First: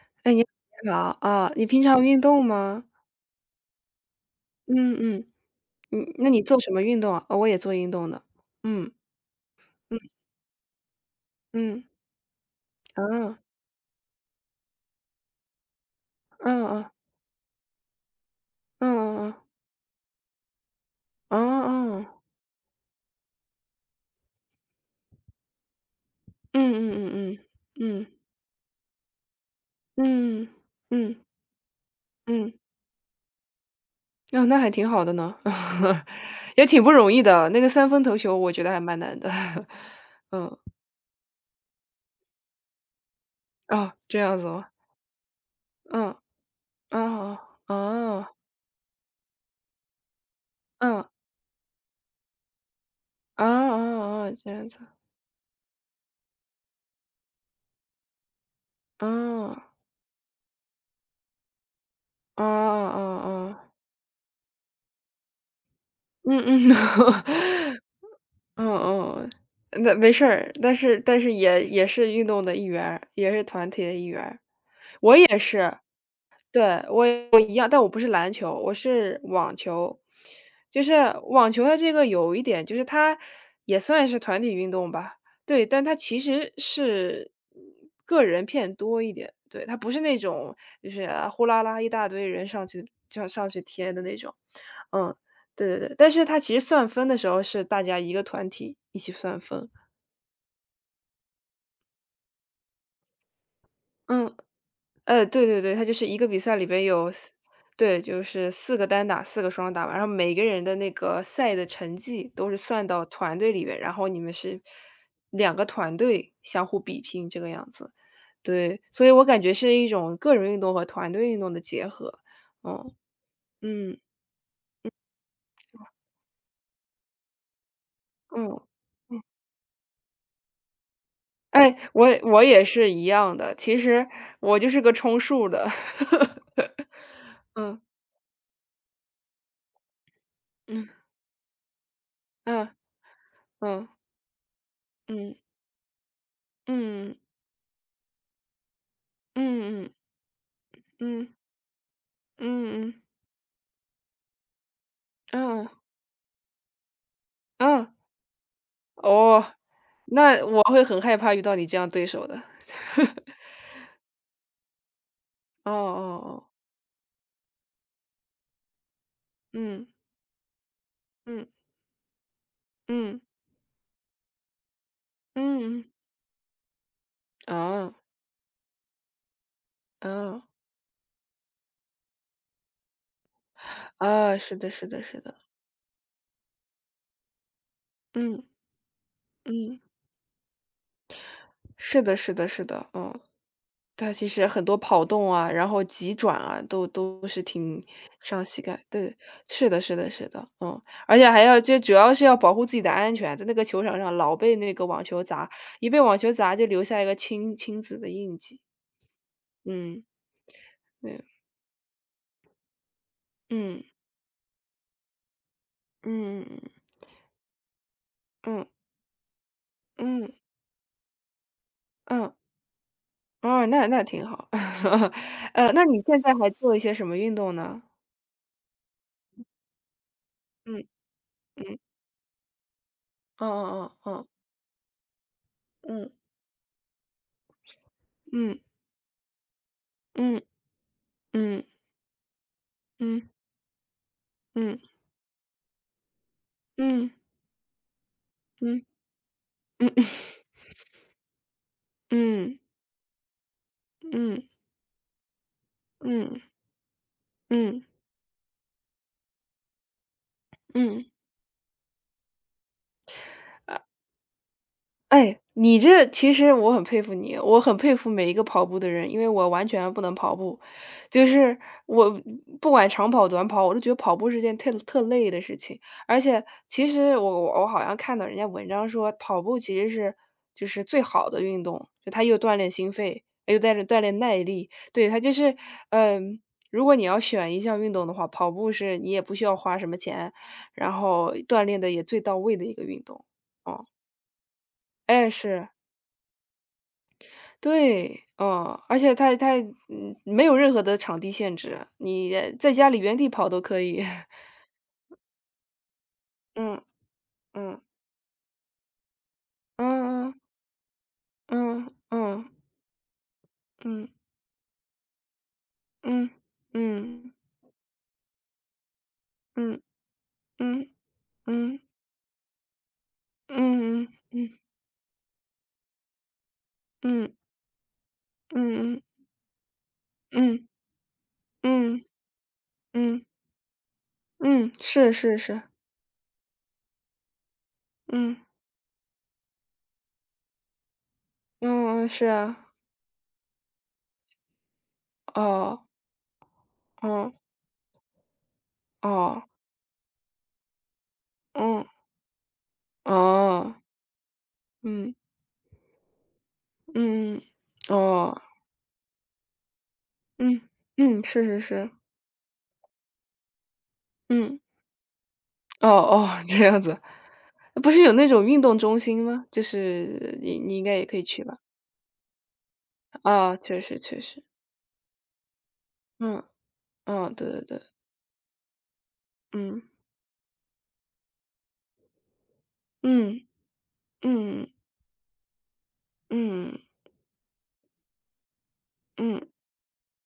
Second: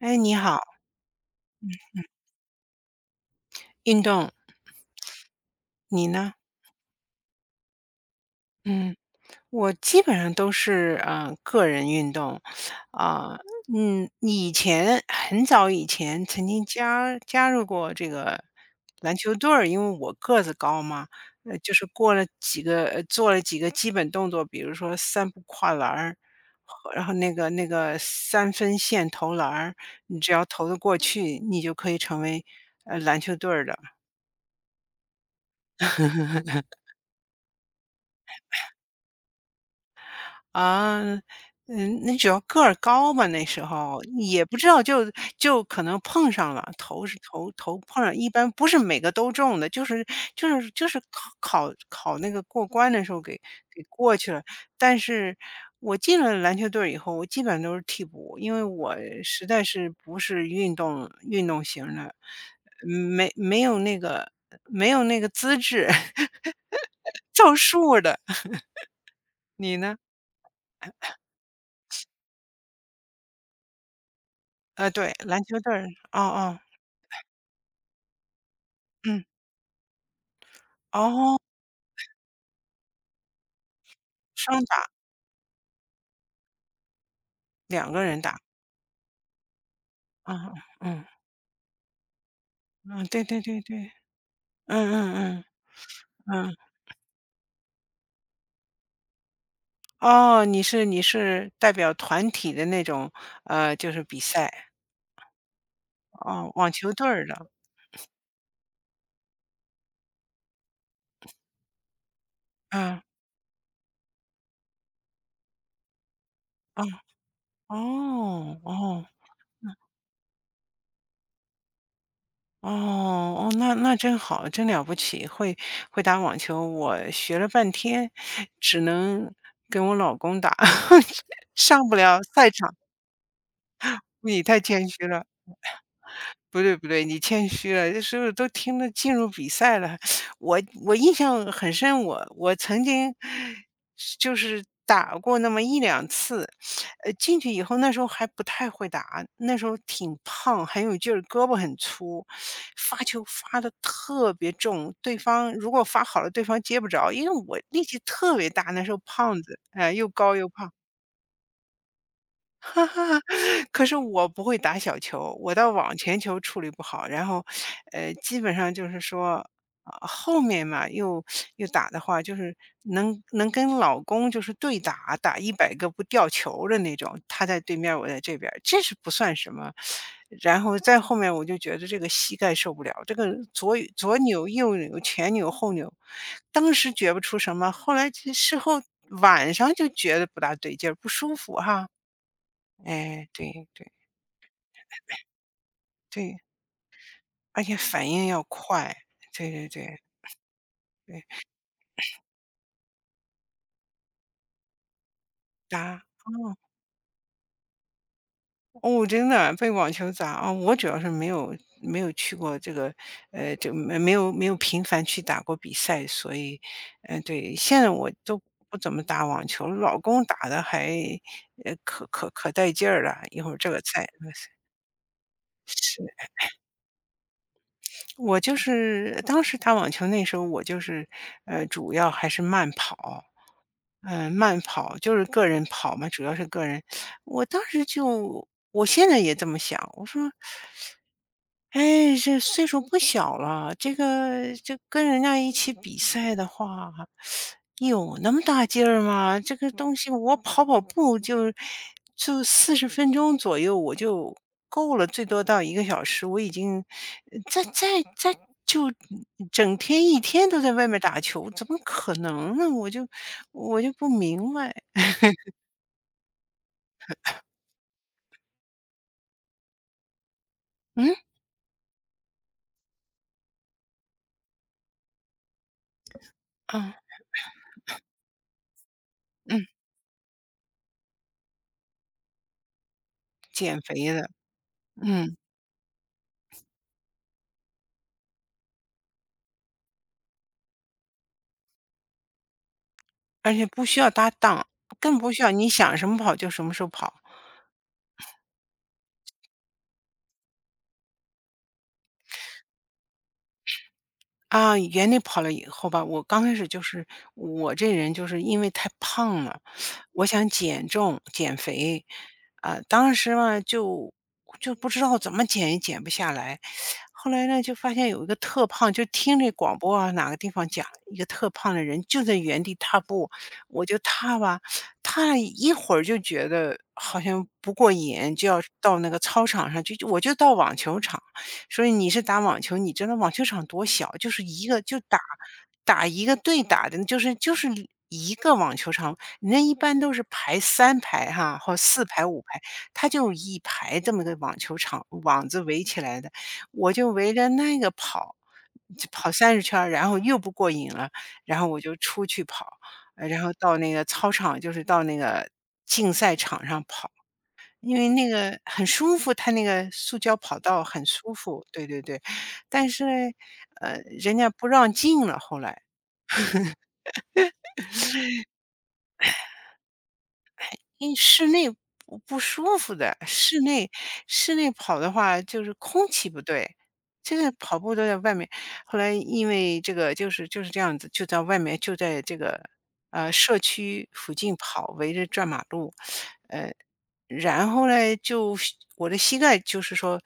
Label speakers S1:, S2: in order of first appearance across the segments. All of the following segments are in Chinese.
S1: 哎，
S2: 哎，
S1: 你
S2: 你
S1: 好，
S2: 好啊。哦，你平常运动吗？
S1: 运动，
S2: 嗯嗯。
S1: 你
S2: 嗯，那
S1: 呢？
S2: 你做什么运动啊？哦，我也做运动的。嗯
S1: 嗯，我
S2: 嗯
S1: 基本上都是个
S2: 嗯。
S1: 人运动。啊、
S2: 啊，
S1: 嗯，以前很早以前曾经
S2: 嗯嗯嗯
S1: 加入过这个篮
S2: 嗯
S1: 球
S2: 嗯。
S1: 队儿，因为我个子高嘛。
S2: 哦
S1: 呃，就是
S2: 哦，
S1: 过了几个呃做了几个基本动作，比如说三步跨栏儿，
S2: 嗯
S1: 和然后那
S2: 嗯
S1: 个那个
S2: 嗯嗯
S1: 三分线投篮儿，你只
S2: 嗯
S1: 要
S2: 嗯
S1: 投得过
S2: 嗯
S1: 去，你就可以成为
S2: 嗯。
S1: 篮球队儿的。
S2: 哦，那还挺好的呢，也 挺不容易的。那个三分头球，我觉得还蛮难的。嗯。
S1: 啊，嗯，那主要个儿高吧，那时
S2: 哦，
S1: 候
S2: 这样
S1: 也
S2: 子
S1: 不知
S2: 吗？
S1: 道，就可能
S2: 嗯。
S1: 碰上了，头是
S2: 哦
S1: 头头碰上，
S2: 哦。
S1: 一般不是每个都中的，就是
S2: 嗯。
S1: 考那个过关的时候给
S2: 哦
S1: 给过
S2: 哦
S1: 去
S2: 哦，
S1: 了。
S2: 这样子。
S1: 但是我进了篮球队儿以后，我基本上都是替补，因为我实
S2: 哦
S1: 在是不是运动型儿的，
S2: 哦哦
S1: 没
S2: 哦。
S1: 没有那个没有那个资质，
S2: 嗯 嗯，
S1: 凑 数儿的。
S2: 嗯嗯，
S1: 你
S2: 那
S1: 呢？
S2: 没事儿，但是也是运动的一员儿，也是团体的一员儿。
S1: 呃，对，
S2: 我也
S1: 篮球队
S2: 是。
S1: 儿。哦哦，
S2: 对，我一样，但我不是篮球，我是
S1: 嗯，
S2: 网球。就是
S1: 哦，
S2: 网球它这个有一点，就是它也算是团体
S1: 双
S2: 运
S1: 打
S2: 动吧。对，但它其实是
S1: 两个人
S2: 个
S1: 打。
S2: 人偏多一点。对，它不是那
S1: 啊，
S2: 种就是
S1: 嗯，
S2: 啊呼啦啦一大堆人上去
S1: 嗯，对
S2: 就
S1: 对
S2: 上
S1: 对
S2: 去
S1: 对，
S2: 贴的那种。
S1: 嗯
S2: 嗯，
S1: 嗯
S2: 对对对，但是他
S1: 嗯，嗯，
S2: 其实算分的时候是大家一个团体一起算分。
S1: 哦，你是代表团体的那种，呃，就是比
S2: 嗯，
S1: 赛。
S2: 对对对，他就是一个比
S1: 哦，
S2: 赛里
S1: 网
S2: 边
S1: 球队
S2: 有
S1: 儿
S2: 四
S1: 的。
S2: 对，就是四个单打四个双打嘛。然后每个人的那个赛的成绩都是算
S1: 嗯，
S2: 到团队里面，然后你们是两个团队相互
S1: 哦，
S2: 比拼这个样子。
S1: 哦，
S2: 对，
S1: 哦。
S2: 所以我感觉是一种个人运动和团队运动的结合。
S1: 哦，
S2: 嗯。
S1: 哦，那那
S2: 嗯。
S1: 真好，真了不起，会打网球。我学了半天，
S2: 嗯嗯。
S1: 只能跟我老公打，
S2: 哎，
S1: 上不
S2: 我
S1: 了
S2: 也我
S1: 赛
S2: 也
S1: 场。
S2: 是一样的。其实
S1: 你太
S2: 我就是
S1: 谦
S2: 个
S1: 虚
S2: 充
S1: 了。
S2: 数儿的。
S1: 不对不对，你谦 虚
S2: 嗯。
S1: 了，那时候都听着进入比赛了。我
S2: 嗯。
S1: 我印象很深，我曾经
S2: 嗯。
S1: 就是打
S2: 嗯。
S1: 过那么一两次。呃，
S2: 嗯。
S1: 进去以后那时候还不太会打，那时候
S2: 嗯。嗯。
S1: 挺胖，很有劲儿，
S2: 嗯。嗯。
S1: 胳膊很粗，
S2: 嗯。
S1: 发球发的特别重，对方
S2: 嗯。
S1: 如果发好了，对方接不着，因为我力
S2: 嗯。
S1: 气特别大，那时候胖
S2: 哦，
S1: 子，哎、又高
S2: 那
S1: 又
S2: 我
S1: 胖。
S2: 会很害怕遇到你这样对手的。
S1: 可是我不会打小球，我到
S2: 哦
S1: 网前
S2: 哦
S1: 球
S2: 哦。
S1: 处理不好。然后，基本上就是说，
S2: 嗯。
S1: 啊后面嘛，又
S2: 嗯。
S1: 又打的话，就是
S2: 嗯。
S1: 能跟老公就是对打，打一百
S2: 嗯。嗯。
S1: 个不掉球的那种，他在对
S2: 啊
S1: 面，我在这边儿这是不算什么。
S2: 啊
S1: 然后再后面我就觉得这个膝盖受不了，这个左
S2: 啊，
S1: 扭
S2: 是的
S1: 右
S2: 是
S1: 扭
S2: 的是
S1: 前
S2: 的。
S1: 扭后扭，当时觉不出什么，后来其实
S2: 嗯。
S1: 事后晚上
S2: 嗯。
S1: 就觉得不大对劲儿不舒服哈、
S2: 是的是的是的。哦。
S1: 哎，对对
S2: 它其实很多跑动啊，然后急
S1: 对。
S2: 转啊，都是
S1: 而且
S2: 挺
S1: 反应要
S2: 伤膝盖。
S1: 快，
S2: 对，
S1: 对对
S2: 是的是
S1: 对
S2: 的是的，嗯。而
S1: 对，
S2: 且还要就主要是要保护自己的安全啊，在那个球场上老被那个网球砸。一
S1: 打
S2: 被网球砸
S1: 哦，
S2: 就留下一个青青紫的印记。
S1: 哦，真的被网
S2: 嗯。
S1: 球砸啊。哦我主要是
S2: 对。
S1: 没有去过这个，就
S2: 嗯
S1: 没有频繁去打过比赛，所
S2: 嗯
S1: 以，嗯、对，现在我都
S2: 嗯
S1: 不怎么打网球了，老公
S2: 嗯
S1: 打的还呃可可
S2: 嗯。
S1: 可带劲儿了，一会儿
S2: 哦，
S1: 这个
S2: 那那
S1: 菜
S2: 挺
S1: 那个
S2: 好。
S1: 菜。
S2: 那你现
S1: 是
S2: 在还做一些什么运动呢？
S1: 我就是当时打网球那时候，我就
S2: 嗯
S1: 是
S2: 嗯。
S1: 主要还是慢跑。
S2: 哦哦哦哦。
S1: 嗯，慢跑，就是个人跑嘛，
S2: 嗯
S1: 主要是个人。我当时就
S2: 嗯
S1: 我现在也这么想，我说
S2: 嗯嗯
S1: 哎，这岁数不
S2: 嗯
S1: 小了，这个就
S2: 嗯
S1: 跟人家一起比赛的话，
S2: 嗯
S1: 有那么大
S2: 嗯。
S1: 劲儿吗？这个东西
S2: 嗯
S1: 我跑跑步就
S2: 嗯
S1: 40分钟左右我
S2: 嗯
S1: 就
S2: 嗯
S1: 够了，最多到1个小时。我
S2: 嗯
S1: 已经在
S2: 嗯
S1: 在在就整天一天都在外面
S2: 嗯。
S1: 打球，怎么可能呢？我就不明白。
S2: 哎，你这其实我很佩服你，我很佩服每一个跑步的人，因为我完全不能跑步。
S1: 嗯
S2: 就是我不管长跑短跑，我都觉得跑步是件特累的事情。而且其
S1: 啊
S2: 实我好像看到人家文章说，跑步
S1: 嗯，
S2: 其实是就是最好的运动，就它又锻炼心肺，又带
S1: 减
S2: 着锻
S1: 肥
S2: 炼
S1: 的，
S2: 耐力。对，它就
S1: 嗯。
S2: 是嗯。如果你要选一项运动的话，跑步是你也不需要花什么钱，然后锻炼的也最到位的一个运动。
S1: 而且不
S2: 哦。
S1: 需要搭档，更不
S2: 哎，
S1: 需要你
S2: 是。
S1: 想什么跑就什么时候跑。
S2: 对。嗯，而且它它，嗯，没有任何的场地限制，你在家里原地跑都可以。
S1: 啊，原地跑了以后吧，我刚开始就
S2: 嗯。
S1: 是我
S2: 嗯。
S1: 这人就是因为太胖了，我
S2: 嗯
S1: 想减重减
S2: 嗯
S1: 肥。
S2: 嗯
S1: 啊、当时嘛
S2: 嗯
S1: 就不知道怎么减也减不下
S2: 嗯
S1: 来。后
S2: 嗯
S1: 来呢就发现有一个特胖，就听这广
S2: 嗯
S1: 播啊哪个地方讲一个特胖
S2: 嗯
S1: 的人就在原地踏步，
S2: 嗯
S1: 我就
S2: 嗯嗯
S1: 踏吧。踏了一会儿就觉得好
S2: 嗯嗯
S1: 像不过瘾，就要到那个操场上去，就我就到
S2: 嗯
S1: 网球场。所以
S2: 嗯
S1: 你是打网球，你知道
S2: 嗯
S1: 网球场多小，就是一
S2: 嗯，
S1: 个就
S2: 是
S1: 打
S2: 是是。
S1: 打一个对打的，就是一
S2: 嗯
S1: 个网球场。人家一般都是排3排哈，或四
S2: 嗯，
S1: 排
S2: 是
S1: 五排，
S2: 啊。
S1: 他就一排这么个网球场网子围
S2: 哦。
S1: 起来的，我就围
S2: 哦
S1: 着那个跑，就跑
S2: 哦。
S1: 30圈儿。然后又不过瘾了，然后我
S2: 嗯。
S1: 就出去跑，然后
S2: 哦。
S1: 到那个操场，就是到
S2: 嗯
S1: 那个竞赛场上跑。
S2: 嗯。
S1: 因为那
S2: 哦。
S1: 个很舒服，它那个塑胶跑
S2: 嗯
S1: 道很
S2: 嗯，
S1: 舒
S2: 是是
S1: 服，对
S2: 是。
S1: 对对。但是，呢，人家
S2: 嗯。
S1: 不让进了后来。
S2: 哦哦，这样子。不是有那种运动中心吗？就是你应该也
S1: 因为
S2: 可以去
S1: 室
S2: 吧？
S1: 内不舒服的，
S2: 啊，
S1: 室
S2: 确
S1: 内
S2: 实确实。
S1: 室内跑的话就是空气不
S2: 嗯
S1: 对，
S2: 嗯。
S1: 现在
S2: 对对
S1: 跑
S2: 对。
S1: 步都在外面。后来因为
S2: 嗯
S1: 这个就是这样子，就在外面就在这个，
S2: 嗯
S1: 社区附近
S2: 嗯
S1: 跑，围着转马路。呃
S2: 嗯
S1: 然后呢，就我的膝
S2: 嗯
S1: 盖就是说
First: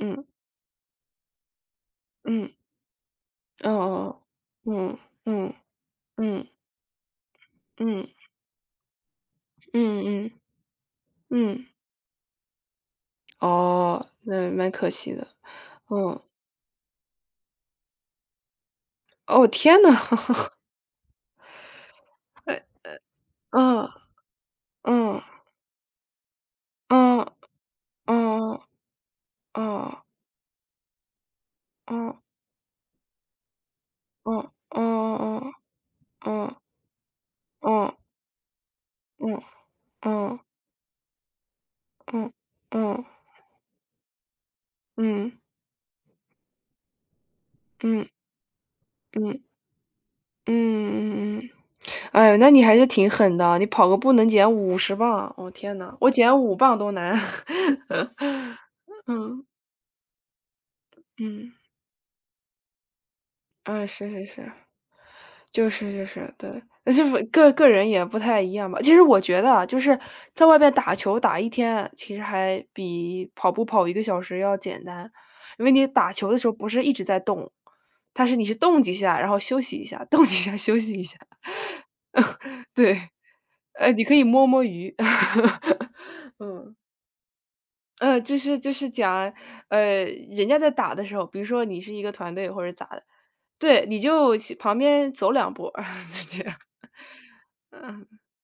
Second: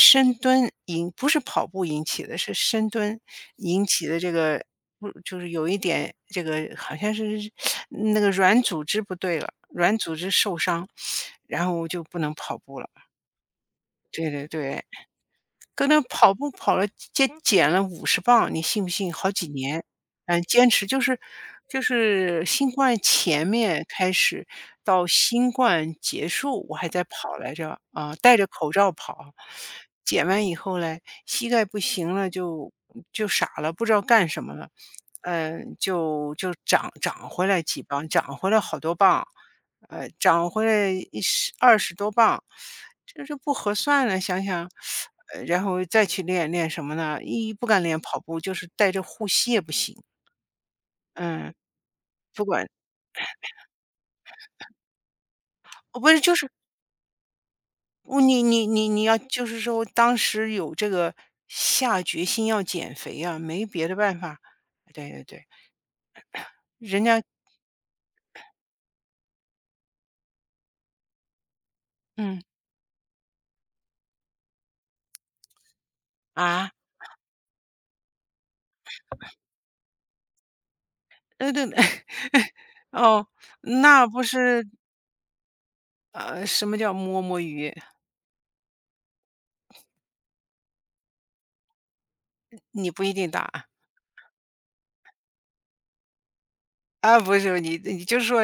S2: 嗯
S1: 蹲引不是跑步引起的，
S2: 嗯。
S1: 是深蹲
S2: 哦
S1: 引起的，
S2: 哦。
S1: 这个
S2: 嗯
S1: 不就是
S2: 嗯
S1: 有一点这
S2: 嗯
S1: 个好像是
S2: 嗯
S1: 那个软组织不对了，软
S2: 嗯
S1: 组织
S2: 嗯
S1: 受伤，然
S2: 嗯。
S1: 后我就不能跑步了。
S2: 哦，
S1: 对对
S2: 那蛮
S1: 对，
S2: 可惜的。
S1: 跟那
S2: 嗯。
S1: 跑步跑了减了50磅，你信不信？好
S2: 哦
S1: 几
S2: 天
S1: 年。
S2: 呐。
S1: 嗯，坚持就是
S2: 哎。
S1: 新冠前面
S2: 嗯
S1: 开始到
S2: 嗯
S1: 新冠结束，我还在
S2: 嗯
S1: 跑来着，啊，戴着
S2: 嗯嗯
S1: 口罩跑。
S2: 嗯
S1: 减完以后嘞，膝盖不
S2: 嗯嗯
S1: 行
S2: 嗯
S1: 了，就傻了，不知道干
S2: 嗯
S1: 什么了。
S2: 嗯
S1: 嗯，就长回来几
S2: 嗯
S1: 磅，长回来好多磅，
S2: 嗯。
S1: 呃，
S2: 嗯
S1: 长回来一十二十多
S2: 嗯
S1: 磅。
S2: 嗯
S1: 这是不合算了，想想。
S2: 嗯
S1: 然后再去练练什么呢？一不敢练
S2: 嗯嗯
S1: 跑步，就是带着
S2: 嗯
S1: 护
S2: 嗯
S1: 膝也不行。
S2: 嗯。
S1: 嗯，
S2: 哎呦，
S1: 不
S2: 那你
S1: 管，
S2: 还是挺狠的，你跑个步能减50磅。我天呐，
S1: 哦，不
S2: 我
S1: 是，就
S2: 减
S1: 是
S2: 5磅都难。
S1: 我你 你你你要，
S2: 嗯
S1: 就是说当时有这个
S2: 嗯。
S1: 下决心要减肥啊，没别
S2: 嗯，
S1: 的
S2: 是
S1: 办
S2: 是
S1: 法。
S2: 是。
S1: 对对对，
S2: 就是就是。对，那
S1: 人
S2: 是不
S1: 家
S2: 个个人也不太一样吧。其实我觉得啊，就是在外边打球打一天，其实
S1: 嗯
S2: 还比跑步跑1个小时要简单。因为你打球的时候不
S1: 啊，
S2: 是一直在动。它是你是动几下，然后休息一下，动几下休息一下。
S1: 对对对，
S2: 对。
S1: 哦，
S2: 你
S1: 那
S2: 可
S1: 不
S2: 以摸摸
S1: 是
S2: 鱼。
S1: 什
S2: 嗯。
S1: 么叫摸摸鱼？
S2: 就是讲，人家在打的时候，比如说你是一个团队或者咋
S1: 你
S2: 的。
S1: 不一定打。
S2: 对，你就去旁边走两步儿 就这样。
S1: 啊，不是，你你
S2: 嗯。
S1: 就是说，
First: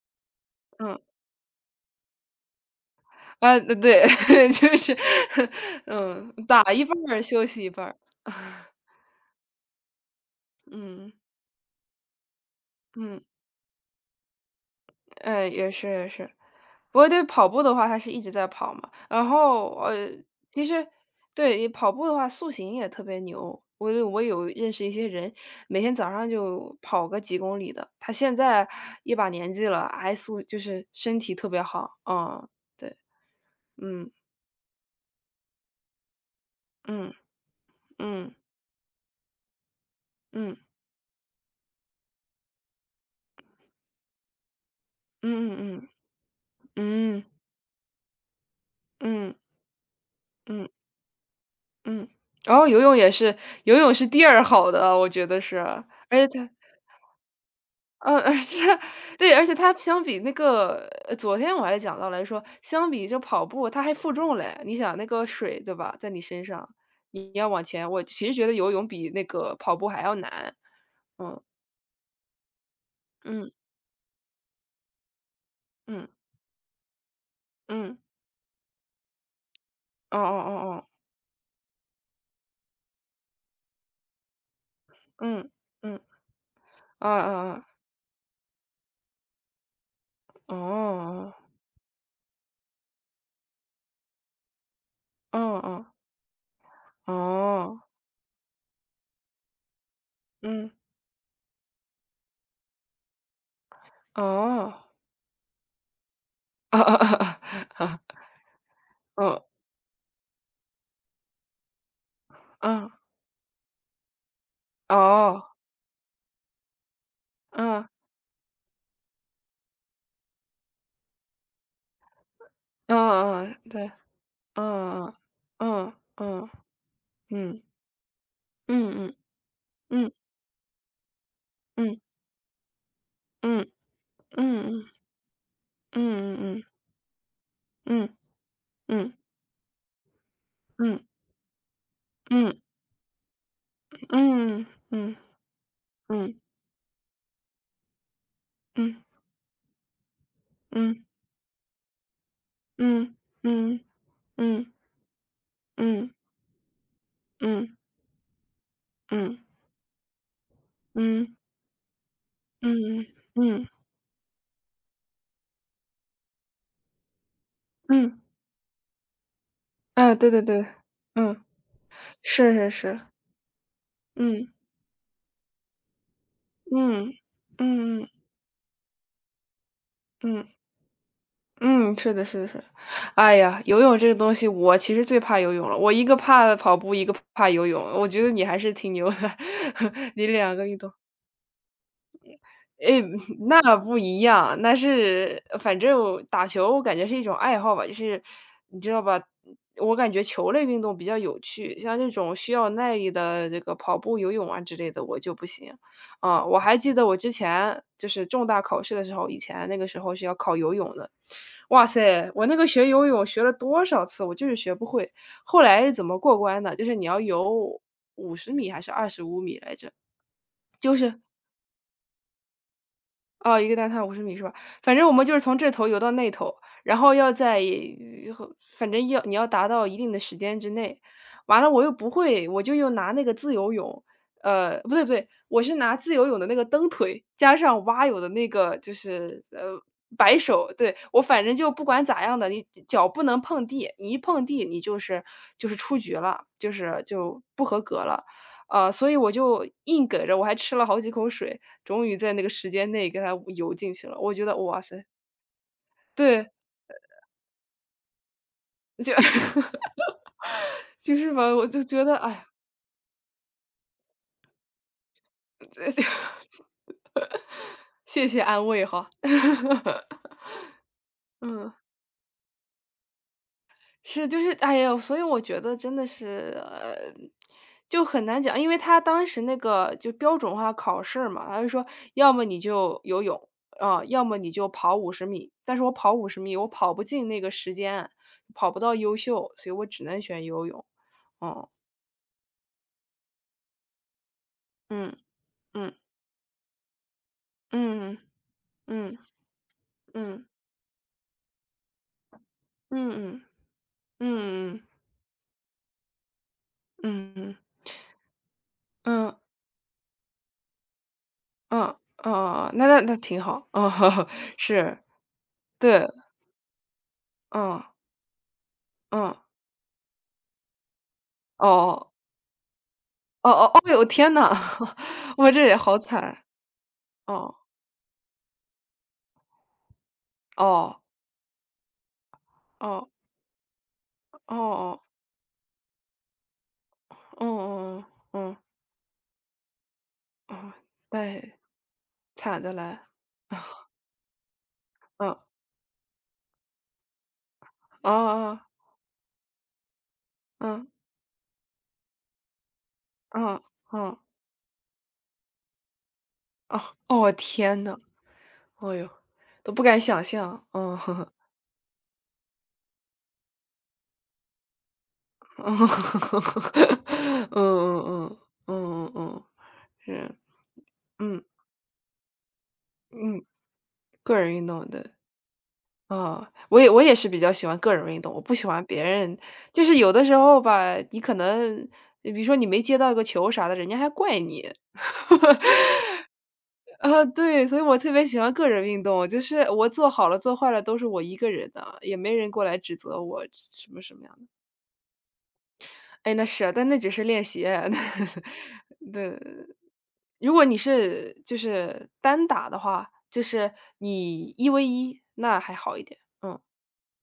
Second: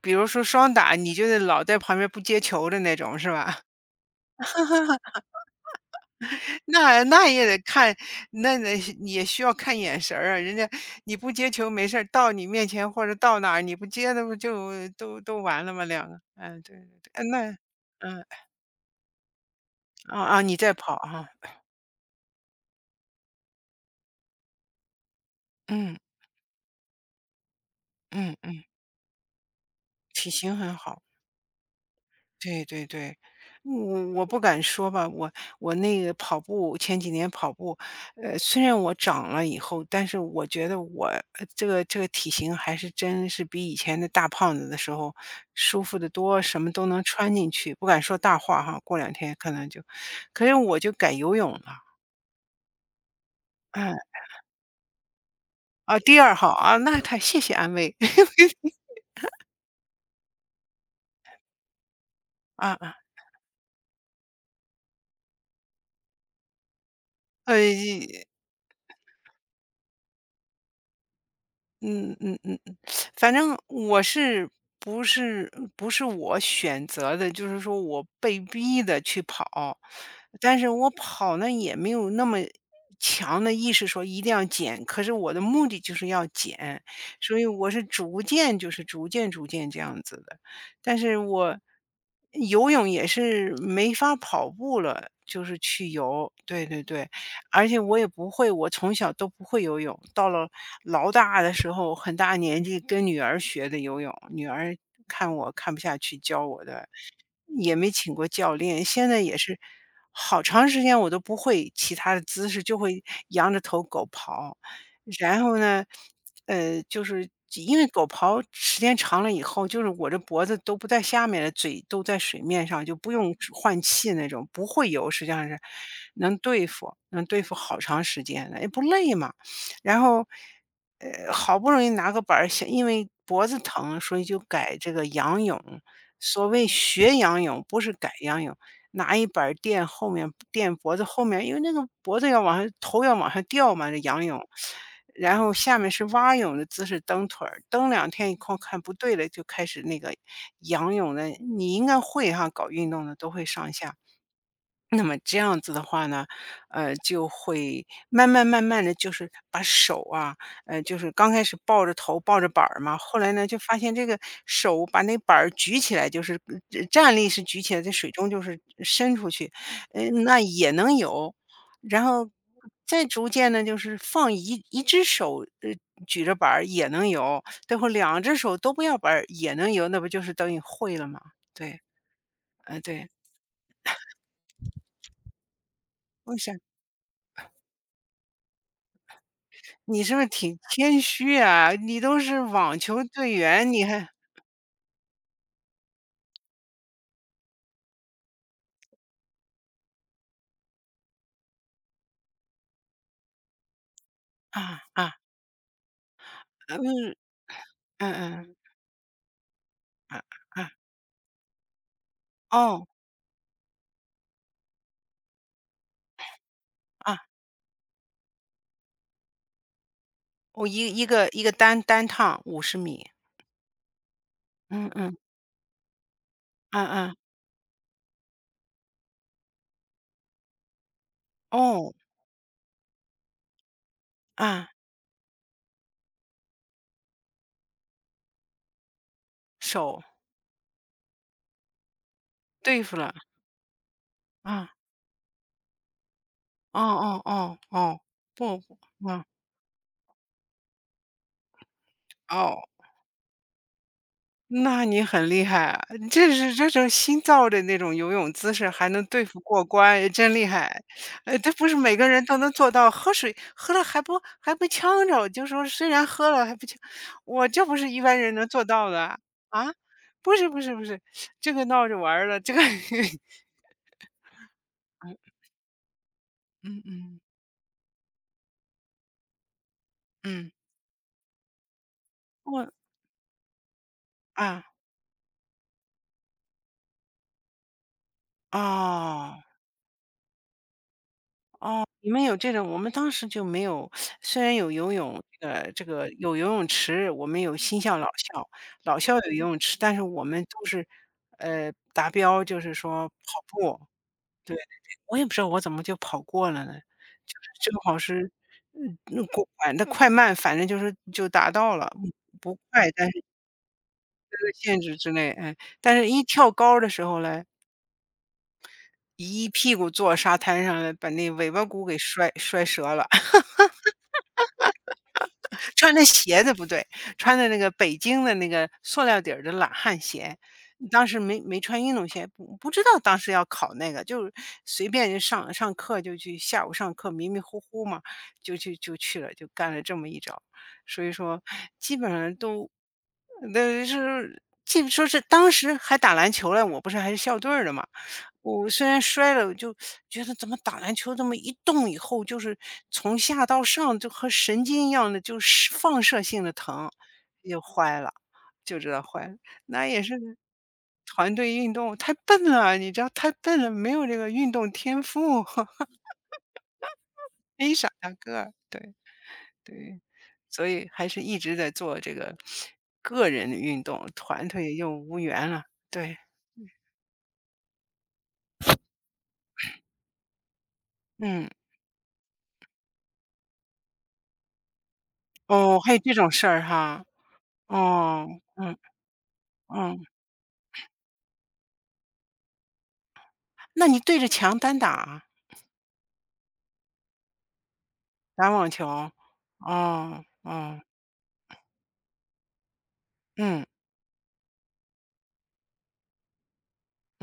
S1: 比如说双打，
S2: 嗯。
S1: 你就是老在旁边不接球的那种，是
S2: 啊，
S1: 吧？
S2: 对，就是。嗯，打一半
S1: 那
S2: 儿
S1: 那
S2: 休
S1: 也得
S2: 息一半
S1: 看，
S2: 儿。
S1: 那你也需要看眼神儿啊。人家
S2: 嗯。
S1: 你不接球没事儿，到你面前或者
S2: 嗯。
S1: 到哪儿你不接，那不就都都
S2: 嗯，
S1: 完
S2: 也
S1: 了吗？
S2: 是
S1: 两
S2: 也
S1: 个，
S2: 是。
S1: 嗯，对对
S2: 不过
S1: 对，
S2: 对
S1: 嗯
S2: 跑
S1: 那，
S2: 步的话，他是一
S1: 嗯，
S2: 直在跑嘛。然后，
S1: 啊啊，你
S2: 其
S1: 在
S2: 实
S1: 跑哈，啊
S2: 对，你跑步的话，塑形也特别牛。我有认识一些人，每天
S1: 嗯
S2: 早上就跑个几公里的。他现
S1: 嗯嗯，
S2: 在一把年纪了，还
S1: 体
S2: 塑
S1: 型
S2: 就
S1: 很
S2: 是
S1: 好。
S2: 身体特别好。嗯。
S1: 对对
S2: 对。
S1: 对，嗯我
S2: 嗯
S1: 我不敢说吧，我那个跑步前几
S2: 嗯
S1: 年跑步，
S2: 嗯
S1: 呃，虽然我长了以后，但是我
S2: 嗯
S1: 觉得我这个体型还是真是比以前的大胖子的时候
S2: 嗯
S1: 舒
S2: 嗯
S1: 服的多，什么都能
S2: 嗯嗯
S1: 穿进去。不敢说大话哈，过两天
S2: 嗯
S1: 可能就，可是
S2: 嗯。
S1: 我就改游泳了。
S2: 嗯。然后游泳也是，游泳
S1: 嗯
S2: 是第二好的，我觉得是。
S1: 啊，第
S2: 而且
S1: 二号
S2: 他。
S1: 啊，那太谢谢安慰。
S2: 嗯，而 且对，而且它相比那个昨天我还讲到来说，
S1: 啊
S2: 相
S1: 啊，
S2: 比就跑步，它还负重嘞。你想那个水，对吧，在你身上，你要往前。我
S1: 呃
S2: 其实觉得游泳比那个跑步还要难。嗯。
S1: 嗯嗯嗯嗯，反
S2: 嗯。
S1: 正我是不是
S2: 嗯。
S1: 我选择的，就是说
S2: 嗯。
S1: 我被逼的去跑。
S2: 哦哦
S1: 但
S2: 哦
S1: 是
S2: 哦。
S1: 我跑呢也没有那么强的意识说一定要减，可是我的
S2: 嗯。
S1: 目的就
S2: 嗯。
S1: 是要减，
S2: 啊啊
S1: 所以
S2: 啊。
S1: 我是逐渐逐渐这样子的。但是
S2: 哦。
S1: 我游泳也是没法跑步了，
S2: 哦
S1: 就是
S2: 哦。
S1: 去游，对对对。而且
S2: 哦。
S1: 我也不会，我从小都不会游泳，到了
S2: 嗯。
S1: 老大的时候，很大年纪跟女儿学的游泳，女儿
S2: 哦。
S1: 看我看不下去教我
S2: 啊
S1: 的，
S2: 啊啊
S1: 也没
S2: 啊。
S1: 请过教练。现在也
S2: 哦。
S1: 是好长时间我都不会其他的姿势，就
S2: 嗯。
S1: 会仰着头狗刨。然
S2: 哦。
S1: 后呢，就是因为
S2: 嗯。
S1: 狗刨时间长了以后，就是我这脖子都不在下面了，嘴都在水面上，就
S2: 嗯
S1: 不用
S2: 嗯。
S1: 换
S2: 对。
S1: 气那种，不会游，
S2: 嗯
S1: 实际上是
S2: 嗯。
S1: 能
S2: 嗯嗯。
S1: 对付，能对付
S2: 嗯。
S1: 好长时间的，也不
S2: 嗯
S1: 累
S2: 嗯
S1: 嘛。然
S2: 嗯
S1: 后，好不容易
S2: 嗯
S1: 拿个板儿想，因为脖子
S2: 嗯
S1: 疼，所以就改
S2: 嗯
S1: 这个仰泳。
S2: 嗯
S1: 所
S2: 嗯
S1: 谓学仰泳，不是
S2: 嗯
S1: 改仰泳，
S2: 嗯
S1: 拿一板儿垫后面，垫
S2: 嗯
S1: 脖子
S2: 嗯
S1: 后面，因为那个脖子要往
S2: 嗯
S1: 上，头要往上掉嘛，这仰泳。
S2: 嗯嗯
S1: 然后下面是蛙
S2: 嗯
S1: 泳的姿势蹬腿儿，蹬2天以后看不
S2: 嗯
S1: 对了，就开始那个仰
S2: 嗯
S1: 泳的。你应该会哈，搞运动的
S2: 嗯
S1: 都会上
S2: 嗯
S1: 下。那么这样子的话
S2: 嗯
S1: 呢，就
S2: 嗯
S1: 会慢慢慢慢的就是把手啊，就是刚
S2: 嗯
S1: 开始抱着头抱着板儿嘛，
S2: 嗯
S1: 后来呢，就
S2: 嗯
S1: 发现这个手把那板儿举起来，就是站立是举起来，在水
S2: 嗯。
S1: 中就是伸出去，
S2: 啊，对
S1: 那
S2: 对对。
S1: 也能游。
S2: 嗯，
S1: 然后
S2: 是是是。
S1: 再逐渐呢就是放
S2: 嗯
S1: 一只手，举着板儿也能
S2: 嗯
S1: 游，最后
S2: 嗯嗯
S1: 两只手都不要板儿也能游，那不就是
S2: 嗯。
S1: 等于会了吗？对，
S2: 嗯，是的，是的，是的。
S1: 对，
S2: 哎呀，游泳这个东西，我其实最怕游泳了。我一个
S1: 为啥
S2: 怕跑步，一个怕游泳。我觉得你还是挺牛的，
S1: 你 是不是
S2: 你两
S1: 挺
S2: 个运动。
S1: 谦虚啊？你都是网球
S2: 诶，
S1: 队 员，
S2: 那
S1: 你
S2: 不
S1: 还
S2: 一样。那是反正我打球我感觉是一种爱好吧，就是你知道吧，我感觉球类运动比较有趣。像这种需要耐力的这个跑步、游泳啊之
S1: 啊
S2: 类的，
S1: 啊，
S2: 我就不行。啊，我还记得
S1: 嗯
S2: 我之前就
S1: 嗯
S2: 是重
S1: 嗯，
S2: 大考试的时候，以前那个时候
S1: 啊
S2: 是要考
S1: 啊，
S2: 游泳的。哇塞，我那个
S1: 哦，
S2: 学游泳学了多少次，我就是学不会。后来是怎么过关的？就是你
S1: 啊，
S2: 要游五十米还是25米来着？
S1: 我一
S2: 就
S1: 一
S2: 是
S1: 个一个单单趟50米，
S2: 哦一个单趟五十米是吧？
S1: 嗯
S2: 反正我
S1: 嗯，
S2: 们就是从这头游到那头，
S1: 啊
S2: 然
S1: 啊，
S2: 后要在反正要你要达到一定的时间之内。完了我又
S1: 哦，
S2: 不会，我就又拿那个自由泳，
S1: 啊，
S2: 不对不对，我是拿自由泳的那个蹬腿，加上蛙泳的那个就是，
S1: 手
S2: 摆手。对，我反正就不管咋样的，你
S1: 对付
S2: 脚
S1: 了，
S2: 不能碰地，你一碰地
S1: 啊，
S2: 你就是就是出局了，就
S1: 哦
S2: 是
S1: 哦
S2: 就
S1: 哦
S2: 不合格
S1: 哦，
S2: 了。
S1: 不，
S2: 啊，所以
S1: 啊，
S2: 我就硬梗着，我还吃了好几口水，终于在那个
S1: 哦。
S2: 时间内给它游进去了。我觉得哇
S1: 那你
S2: 塞。
S1: 很厉害啊，这
S2: 对，
S1: 是这种新造的那种游泳姿势，还能
S2: 就
S1: 对 付过关，也真厉害。
S2: 就是吧，
S1: 这不
S2: 我
S1: 是
S2: 就
S1: 每
S2: 觉
S1: 个
S2: 得
S1: 人
S2: 哎
S1: 都
S2: 呀，
S1: 能做到，喝水喝了还不呛着，就说虽
S2: 这
S1: 然 喝了还不呛，我这不是一般
S2: 谢
S1: 人
S2: 谢
S1: 能做
S2: 安慰
S1: 到的
S2: 哈。
S1: 啊！啊 不是不是不是，这个
S2: 嗯。
S1: 闹着玩儿的，这个
S2: 是，就是哎呀，所以我觉得真的是，
S1: 嗯嗯
S2: 就很难讲。因为他当时那个就标
S1: 嗯，
S2: 准化考试嘛，他就说要么你
S1: 我
S2: 就游泳，啊、要么你
S1: 啊
S2: 就跑五十米。但是我跑五十米，我跑不进那个时间，跑不到优
S1: 哦。
S2: 秀，所以我只能选游泳。哦。
S1: 哦，你们有这种，我们当时就没有。虽然有游
S2: 嗯
S1: 泳，这
S2: 嗯
S1: 个有游泳池，我们有新校、老
S2: 嗯
S1: 校，老校
S2: 嗯
S1: 有游泳池，但是
S2: 嗯
S1: 我们
S2: 嗯
S1: 都是，达标就是说
S2: 嗯
S1: 跑
S2: 嗯
S1: 步。
S2: 嗯
S1: 我也不知道我怎么就跑过了呢，就是
S2: 嗯
S1: 正好是，嗯，那
S2: 嗯
S1: 过管的快慢，反正就是就达到了，
S2: 嗯
S1: 不
S2: 嗯，那
S1: 快，
S2: 那
S1: 但
S2: 那
S1: 是
S2: 挺好。嗯，
S1: 这个限制
S2: 是。
S1: 之内，哎，但
S2: 对。
S1: 是一跳高的时候嘞，
S2: 嗯嗯。哦
S1: 一屁股坐沙滩上了，把那尾巴骨给
S2: 哦
S1: 摔折了。
S2: 哦哦哦哟，天呐。我这也
S1: 穿
S2: 好
S1: 的鞋
S2: 惨。
S1: 子不对，穿的
S2: 哦。
S1: 那个北京的那个塑料底儿的懒汉鞋。
S2: 哦。
S1: 当时没穿运动鞋，不知道
S2: 哦。
S1: 当时要考那个，就是
S2: 哦
S1: 随
S2: 哦。
S1: 便就上课就去，下午上课迷迷
S2: 哦
S1: 糊糊嘛，
S2: 哦。嗯。
S1: 就
S2: 嗯。
S1: 去就去了，就干了这么一招。
S2: 哦。
S1: 所以说
S2: 对，
S1: 基本上
S2: 惨
S1: 都
S2: 的来。
S1: 那 是，记说是
S2: 嗯。
S1: 当时还打篮球了，我不是还是校队儿的嘛。
S2: 哦哦。
S1: 我虽然摔了，我就觉得怎么打
S2: 嗯。
S1: 篮球这么一动以后，就是从下
S2: 嗯。
S1: 到上就
S2: 嗯。
S1: 和神经一样的，就是放射性的
S2: 哦。
S1: 疼，
S2: 哦，我
S1: 又
S2: 天呐。
S1: 坏了，就知
S2: 哦
S1: 道
S2: 哟，
S1: 坏了。
S2: 都不
S1: 那
S2: 敢
S1: 也是
S2: 想象。嗯
S1: 团队运动，太笨了，你知道太笨了，没有这个运动天赋，
S2: 嗯。嗯嗯
S1: 没啥大
S2: 嗯。
S1: 个儿对
S2: 嗯嗯嗯。
S1: 对，
S2: 是。
S1: 所以还是一
S2: 嗯。
S1: 直在做这个个
S2: 嗯。
S1: 人的运动，
S2: 个
S1: 团
S2: 人运
S1: 队
S2: 动，
S1: 又
S2: 的。
S1: 无缘了。对，
S2: 啊，我也我也是比较喜欢个人运动。我不喜欢别人就是有的时候吧，你可
S1: 嗯，
S2: 能比如说你没接到一个球啥的，人家还怪你。
S1: 哦，还 有这种事儿哈，
S2: 啊，对，所以我特别
S1: 哦，
S2: 喜欢个
S1: 嗯
S2: 人运动，就是我
S1: 嗯。
S2: 做好了做坏了都是我一个人的，也没人过来指责我
S1: 那
S2: 什
S1: 你
S2: 么什
S1: 对
S2: 么
S1: 着
S2: 样的。
S1: 墙单打，
S2: 哎，那是啊但那只是练习啊。
S1: 打网球？
S2: 对，
S1: 哦，
S2: 如果你
S1: 哦，
S2: 是就是单打的话，就
S1: 嗯。
S2: 是你1v1，那还好一点。嗯。